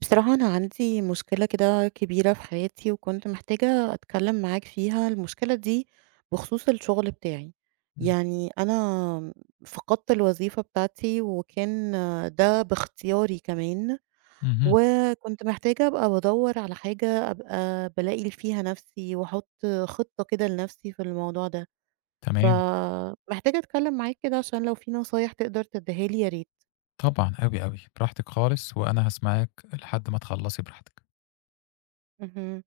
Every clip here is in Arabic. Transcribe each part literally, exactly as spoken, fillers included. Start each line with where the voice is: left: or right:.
right: بصراحة، أنا عندي مشكلة كده كبيرة في حياتي، وكنت محتاجة أتكلم معاك فيها. المشكلة دي بخصوص الشغل بتاعي.
left: إمم،
right: يعني أنا فقدت الوظيفة بتاعتي، وكان ده باختياري كمان،
left: اهم،
right: وكنت محتاجة أبقى بدور على حاجة أبقى بلاقي فيها نفسي وأحط خطة كده لنفسي في الموضوع ده.
left: تمام،
right: فمحتاجة أتكلم معاك كده عشان لو في نصايح تقدر تديها لي يا ريت.
left: طبعًا، أوي، أوي، براحتك خالص، وأنا هاسمعِك لحد ما تخلّصي براحتك.
right: اهم.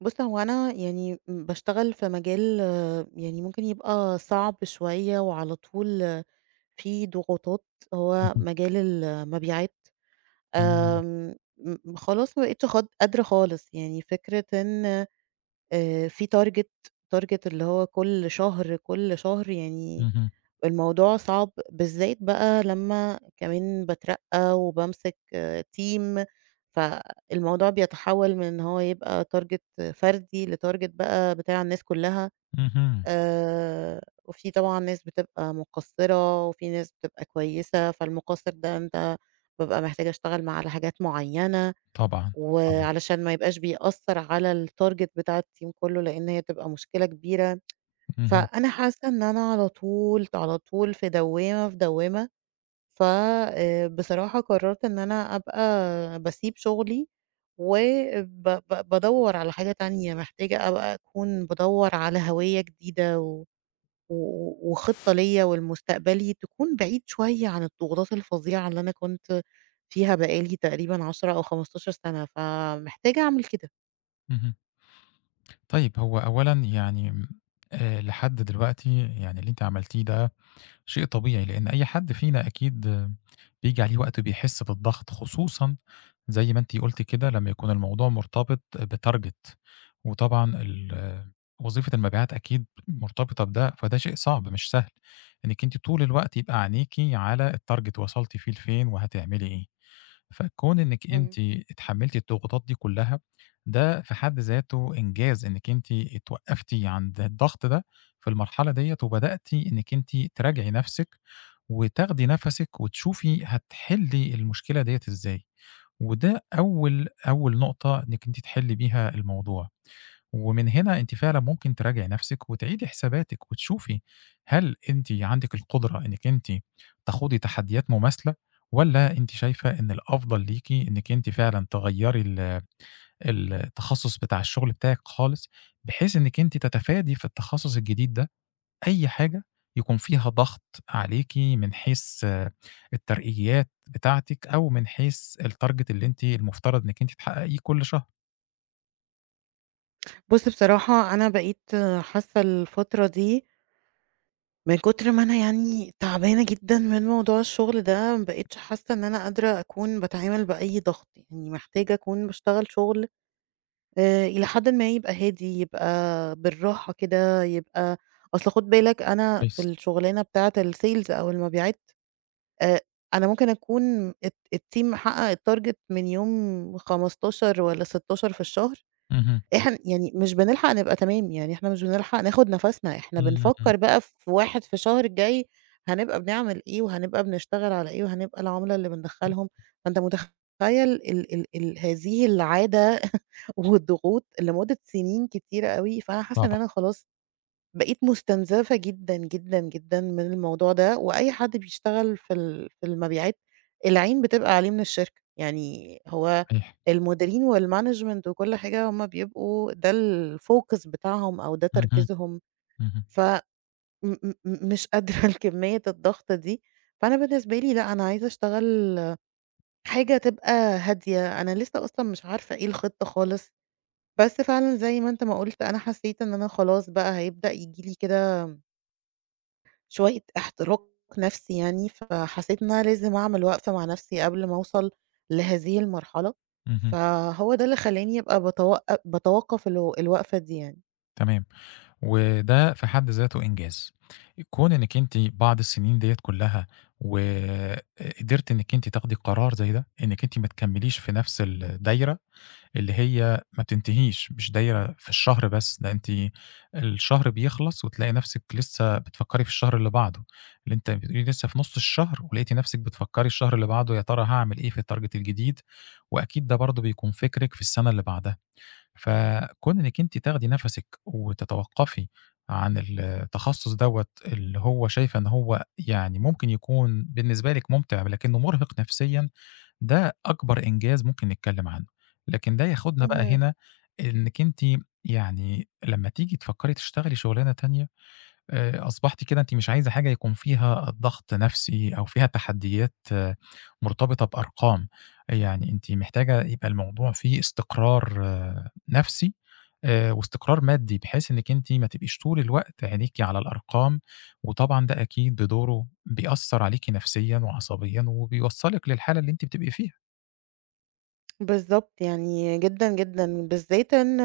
right: بُص، هو أنا يعني م باشتغل في مجال، آه، يعني ممكن يبقى صعب شوية وعلى طول، آه، في ضغوطات. هو
left: اهم،
right: مجال المبيعات.
left: إمم،
right: آمم، م خلاص ما بقيتش خاد قادرة خالص. يعني فكرة إن آآ في target target اللي هو كل شهر، كل شهر. يعني
left: اهم،
right: الموضوع صعب، بالذات بقى لمّا كمان باترقّى وبامسك team. فالموضوع بيتحوّل من إن هو يبقى target فردي لtarget بقى بتاع الناس كلّها.
left: اهم،
right: آآ وفي طبعًا ناس بتبقى مُقصّرة، وفي ناس بتبقى كويسة. فالمُقصّر ده أنت بابقى محتاجة أشتغل معاه على حاجات معيّنة،
left: طبعًا، طبعًا،
right: وعلشان ما يبقاش بيأثّر على الtarget بتاع الteam كلّه، لإن هي بتبقى مشكلة كبيرة.
left: اهم،
right: فأنا حاسة إن أنا على طول على طول في دوّامة، في دوّامة. ف آآ بصراحة قررت إن أنا أبقى باسيب شغلي، وب ب بادوّر على حاجة تانية. محتاجة أبقى أكون بادوّر على هوية جديدة و و وخطة ليّا ولمستقبلي تكون بعيد شوية عن الضغوطات الفظيعة اللي أنا كنت فيها بقى لي تقريبًا عشرة أو خمسة عشر سنة. فمحتاجة أعمل كده.
left: اهم. طيب هو أولًا يعني آآ لحد دلوقتي يعني اللي أنتِ عملتيه ده شيء طبيعي، لإن أي حد فينا أكيد بييجي عليه وقت بيحس بالضغط، خصوصًا زي ما أنتِ قُلتِ كده لمّا يكون الموضوع مرتبط بtarget، وطبعًا ال آه، وظيفة المبيعات أكيد مرتبطة بده، فده شيء صعب مش سهل إنِّك أنتِ طول الوقت يبقى عينيكِ على الtarget وصلتِ فيه لفين وهتعملي إيه. فكون إنِّك
right: إمم.
left: أنتِ اتحمّلتِ الضغوطات دي كلّها، ده في حد ذاته إنجاز إنِّك أنتِ اتوقّفتِ عند الضغط ده في المرحلة ديّة، وبدأتِ إنِّك أنتِ تراجعي نَفْسِك، وتاخدي نَفَسِك وتشوفي هتحلّي المشكلة ديّة إزاي، وده أول أول نقطة إنِّك أنتِ تحلّي بيها الموضوع. ومن هنا أنتِ فعلًا ممكن تراجعي نفسِك وتعيدي حساباتِك وتشوفي هل أنتِ عندِك القدرة إنِّك أنتِ تخوضي تحديات مماثلة والّا أنتِ شايفة إن الأفضل ليكِ إنِّك أنتِ فعلًا تغيّري ال التخصُّص بتاع الشغل بتاعِك خالص، بحيث إنِّك أنتِ تتفادي في التخصُّص الجديد ده أي حاجة يكون فيها ضغط عليكِ من حيث آه، الترقيات بتاعتِك أو من حيث الtarget اللي أنتِ المفترض إنِّك أنتِ تحققيه كل شهر.
right: بُص، بصراحة أنا بقيت حاسة الفترة دي من كتر ما أنا يعني تعبانة جدًا من موضوع الشغل ده. ما بقيتش حاسة إن أنا قادرة أكون باتعامل بأي ضغط. يعني محتاجة أكون باشتغل شغل آآ إلى حدٍ ما يبقى هادي، يبقى بالراحة كده، يبقى أصل خُد بالك أنا في
left: كويس.
right: الشغلانة بتاعة الsales أو المبيعات. آآ أنا ممكن أكون الت الteam حقق الtarget من يوم خمستاشر والّا ستاشر في الشهر.
left: اهم.
right: إحن يعني مش بنلحق نبقى تمام. يعني إحنا مش بنلحق ناخد نَفَسنا. إحنا
left: إمم، إمم،
right: بنفكّر بقى في واحد في شهر الجاي هنبقى بنعمل إيه، وهنبقى بنشتغل على إيه، وهنبقى العُملا اللي بندخّلهم. فأنت متخيّل ال ال ال هذه العادة والضغوط لمدة سنين كتيرة أوي. فأنا حاسة إن
left: طبعًا.
right: أنا خلاص بقيت مستنزفة جدًا، جدًا، جدًا من الموضوع ده. وأي حد بيشتغل في ال في المبيعات العين بتبقى عليه من الشركة. يعني هو
left: صحيح.
right: المديرين والmanagement وكل حاجة هُم بيبقوا ده الfocus بتاعهم أو ده
left: اهم،
right: تركيزهم.
left: اهم،
right: ف م م مش قادرة لكمية الضغط دي. فأنا بالنسبة لي لأ، أنا عايزة أشتغل حاجة تبقى هادية. أنا لسه أصلًا مش عارفة إيه الخطة خالص، بس فعلًا زي ما أنت ما قُلت أنا حسيت إن أنا خلاص بقى هيبدأ ييجي لي كده شوية احتراق نفسي يعني. فحسيت إن أنا لازم أعمل وقفة مع نفسي قبل ما أوصل لهذه المرحلة.
left: اهم،
right: فهو ده اللي خلّاني أبقى باتوق باتوقّف الو الوقفة دي يعني.
left: تمام. وده في حد ذاته إنجاز. كون إنِّك أنتِ بعد السنين ديّة كلّها وقدرتِ إنِّك أنتِ تاخدي قرار زي ده، إنِّك أنتِ ما تكمّليش في نفس الدايرة اللي هي ما بتنتهيش، مش دايرة في الشهر بس، ده أنتِ الشهر بيخلص وتلاقي نفسِك لسّه بتفكّري في الشهر اللي بعده، اللي أنتِ بتقولي لسّه في نُص الشهر ولقيتِ نفسِك بتفكّري الشهر اللي بعده يا ترى هاعمل إيه في الtarget الجديد، وأكيد ده برضه بيكون فكرِك في السَنة اللي بعدها. فكون إنِّك أنتِ تاخدي نَفَسِك وتتوقّفي عن التخصُّص دوّة اللي هو شايفة إن هو يعني ممكن يكون بالنسبة لِك مُمتِع لكنّه مُرهِق نفسيًا، ده أكبر إنجاز ممكن نتكلّم عنه. لكن ده ياخُدنا بقى
right: اهم.
left: هنا إنِّك أنتِ يعني لمّا تيجي تفكّري تشتغلي شُغلانة تانية آآ أصبحتِ كده أنتِ مش عايزة حاجة يكون فيها ضغط نفسي أو فيها تحديات آه، مرتبطة بأرقام، يعني أنتِ محتاجة يبقى الموضوع فيه استقرار آه، نفسي آآ واستقرار مادي، بحيث إنِّك أنتِ ما تبقيش طول الوقت عينيكِ على الأرقام، وطبعًا ده أكيد بدوره بيأثّر عليكِ نفسيًا وعصبيًا وبيوصّلِك للحالة اللي أنتِ بتبقي فيها.
right: بالضبط، يعني جدًا، جدًا، بالذات إن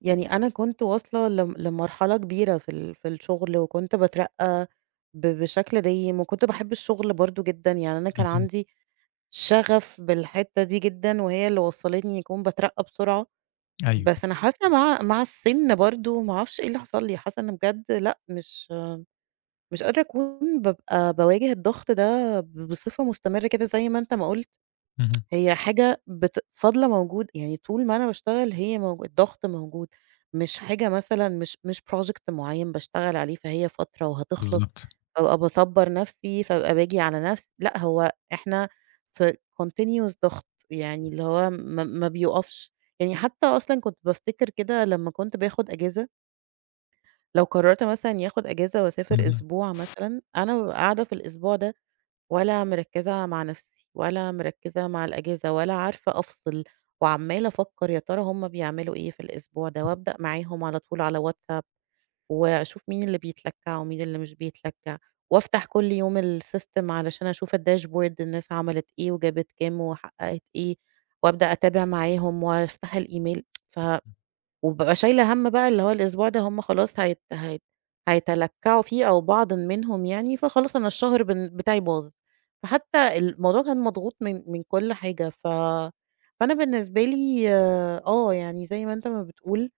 right: يعني أنا كنت واصلة لم لمرحلة كبيرة في ال في الشغل، وكنت باترقّى ب بشكل دايم، وكنت باحب الشغل برضه جدًا. يعني أنا كان
left: اهم،
right: عندي شغف بالحتّة دي جدًا، وهي اللي وصّلتني يكون باترقّى بسرعة.
left: أيوه،
right: بس أنا حاسة مع مع السِن برضه ما أعرفش إيه اللي حصل لي. حاسة إن بجد لأ، مش مش قادرة أكون بابقى باواجه الضغط ده ب بصفة مستمرة كده زي ما أنت ما قُلت.
left: اهم،
right: هي حاجة بت فاضلة موجود يعني طول ما أنا باشتغل هي موجو الضغط موجود. مش حاجة مثلًا مش مش project معيّن باشتغل عليه، فهي فترة وهتخلص.
left: بالضبط،
right: فابقى باصبّر نفسي، فابقى باجي على نفسي، لأ هو إحنا في continuous ضغط. يعني اللي هو ما ما بيوقفش. يعني حتى أصلًا كنت بافتكر كده لمّا كنت باخد أجازة. لو قررت مثلًا إني آخد أجازة وأسافر
left: اهم،
right: أسبوع مثلًا، أنا بابقى قاعدة في الأسبوع ده، ولا مركّزة مع نَفْسي، ولا مركّزة مع الأجازة، ولا عارفة أفصِل. وعمّالة أفكّر يا ترى هُم بيعملوا إيه في الأسبوع ده، وأبدأ معاهم على طول على واتساب، وأشوف مين اللي بيتلكّع ومين اللي مش بيتلكّع، وأفتح كل يوم السيستم علشان أشوف الdashboard الناس عملت إيه وجابت كام وحققت إيه، وأبدأ أتابع معاهم وأفتح الإيميل. ف وبابقى شايلة هَم بقى اللي هو الأسبوع ده هُم خلاص هيت هيت هيتلكّعوا فيه أو بعض منهم يعني. فخلاص أنا الشهر بن بتاعي باظ. فحتى الموضوع كان مضغوط من من كل حاجة. ف فأنا بالنسبة لي آه، آه، يعني زي ما أنت ما بتقول،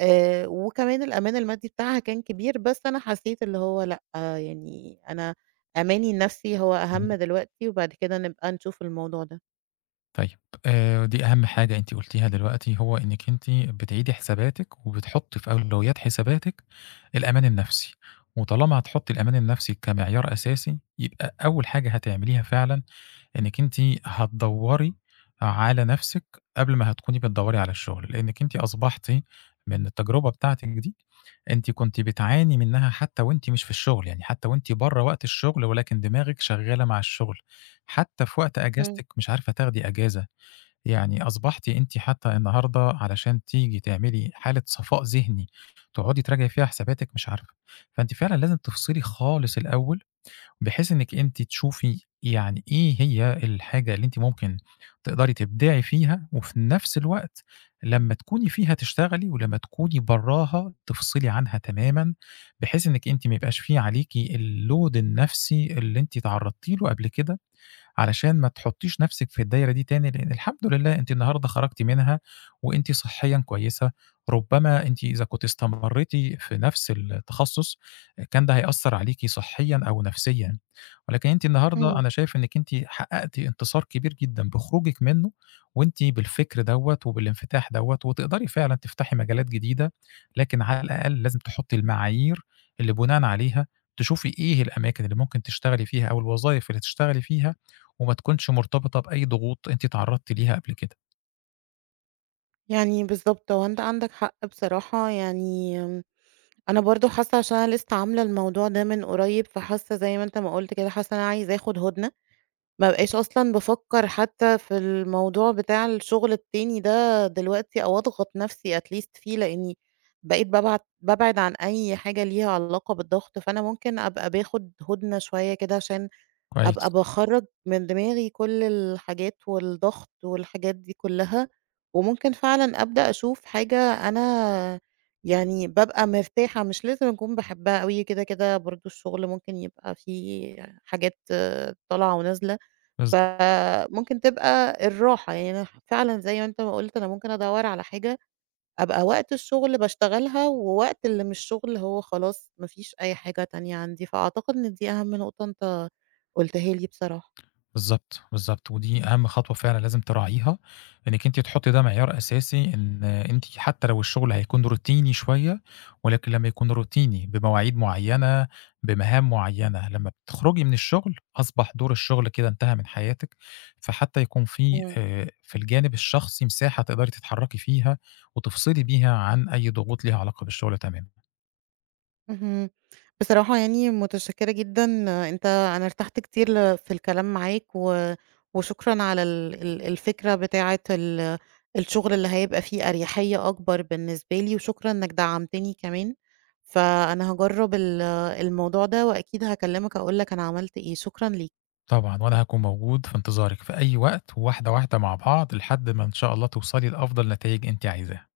right: آآ، وكمان الأمان المادي بتاعها كان كبير. بس أنا حسيت اللي هو لأ، آه يعني أنا أماني النفسي هو أهم
left: اهم.
right: دلوقتي، وبعد كده نبقى نشوف الموضوع ده.
left: طيب آآ دي أهم حاجة أنتِ قُلتيها دلوقتي، هو إنِّك أنتِ بتعيدي حساباتِك وبتحُطّي في أولويات حساباتِك الأمان النفسي، وطالما هتحُطّي الأمان النفسي كمعيار أساسي، يبقى أول حاجة هتعمليها فعلًا إنِّك أنتِ هتدوّري على نفسِك قبل ما هتكوني بتدوّري على الشُغل، لإنِّك أنتِ أصبحتِ من التجربة بتاعتِك دي، أنتِ كنتِ بتعاني منها حتى وأنتِ مش في الشُغل، يعني حتى وأنتِ برّه وقت الشُغل ولكن دماغِك شغّالة مع الشُغل، حتى في وقت
right: إمم،
left: أجازتِك مش عارفة تاخدي أجازة، يعني أصبحتِ أنتِ حتى النهارده علشان تيجي تعملي حالة صفاء ذهني، تقعدي تراجعي فيها حساباتِك مش عارفة، فأنتِ فعلًا لازم تفصلي خالص الأول، بحيث إنِّك أنتِ تشوفي يعني إيه هي الحاجة اللي أنتِ ممكن تقدري تبدعي فيها، وفي نفس الوقت لمّا تكوني فيها تشتغلي، ولمّا تكوني براها تفصلي عنها تمامًا، بحيث إنِّك أنتِ ما يبقاش في عليكِ الload النفسي اللي أنتِ اتعرضتِ له قبل كده. علشان ما تحطّيش نَفْسِك في الدايرة دي تاني، لإن الحمد لله أنتِ النهارده خرجتِ منها وأنتِ صحيًا كويسة، ربما أنتِ إذا كنتِ استمرّيتِ في نَفْس التخصُّص كان ده هيأثّر عليكِ صحيًا أو نفسيًا، ولكن أنتِ النهارده
right: إمم.
left: أنا شايف إنِّك أنتِ حققتِ انتصار كبير جدًا بخروجِك منّه وأنتِ بالفكر دوّة وبالانفتاح دوّة وتقدري فعلًا تفتحي مجالات جديدة، لكن على الأقل لازم تحطّي المعايير اللي بُناءً عليها تشوفي إيه الأماكن اللي ممكن تشتغلي فيها أو الوظايف اللي تشتغلي فيها وما تكونش مرتبطة بأي ضغوط أنتِ اتعرّضتِ ليها قبل كده،
right: يعني بالضبط، هو أنت عندك حق بصراحة. يعني أنا برضه حاسة عشان أنا لسه عاملة الموضوع ده من قريب، فحاسة زي ما أنت ما قُلت كده، حاسة إن أنا عايزة آخُد هُدنة. ما أبقاش أصلًا بافكّر حتى في الموضوع بتاع الشغل التاني ده دلوقتي أو أضغط نَفْسي atleast فيه، لإنّي بقيت بابعد بابعد عن أي حاجة ليها علاقة بالضغط. فأنا ممكن أبقى باخُد هُدنة شوية كده عشان أبقى
left: كويس،
right: باخرّج من دماغي كل الحاجات والضغط والحاجات دي كلّها. وممكن فعلًا أبدأ أشوف حاجة أنا يعني بابقى مرتاحة، مش لازم أكون باحبها أوي، كده، كده برضه الشغل ممكن يبقى فيه حاجات آه، طالعة ونازلة.
left: بالضبط،
right: فممكن تبقى الراحة. يعني أنا فعلًا زي ما أنت ما قُلت، أنا ممكن أدوّر على حاجة أبقى وقت الشغل باشتغلها، ووقت اللي مش شغل هو خلاص ما فيش أي حاجة تانية عندي. فأعتقد إن دي أهم نقطة أنت قُلتها لي بصراحة.
left: بالضبط، بالضبط، ودي أهم خطوة فعلًا لازم تراعيها، إنِّك أنتِ تحطّي ده معيار أساسي إن أنتِ حتى لو الشغل هيكون روتيني شوية، ولكن لمّا يكون روتيني بمواعيد معيّنة، بمهام معيّنة، لمّا بتخرجي من الشغل أصبح دور الشغل كده انتهى من حياتِك، فحتى يكون في
right: إمم.
left: آآ، في الجانب الشخصي مساحة تقدري تتحرّكي فيها وتفصلي بيها عن أي ضغوط ليها علاقة بالشغل تمامًا.
right: اهم. بصراحة يعني متشكرة جدًا. أنت أنا ارتحت كتير ل في الكلام معاك. و وشكرًا على ال ال الفكرة بتاعة ال الشغل اللي هيبقى فيه أريحية أكبر بالنسبة لي. وشكرًا إنك دعمتني كمان. فأنا هاجرّب ال الموضوع ده، وأكيد هاكلمك أقول لك أنا عملت إيه. شكرًا ليك.
left: طبعًا، وأنا هاكون موجود في انتظارِك في أي وقت، وواحدة واحدة مع بعض لحد ما إن شاء الله توصلي لأفضل نتايج أنتِ عايزاها.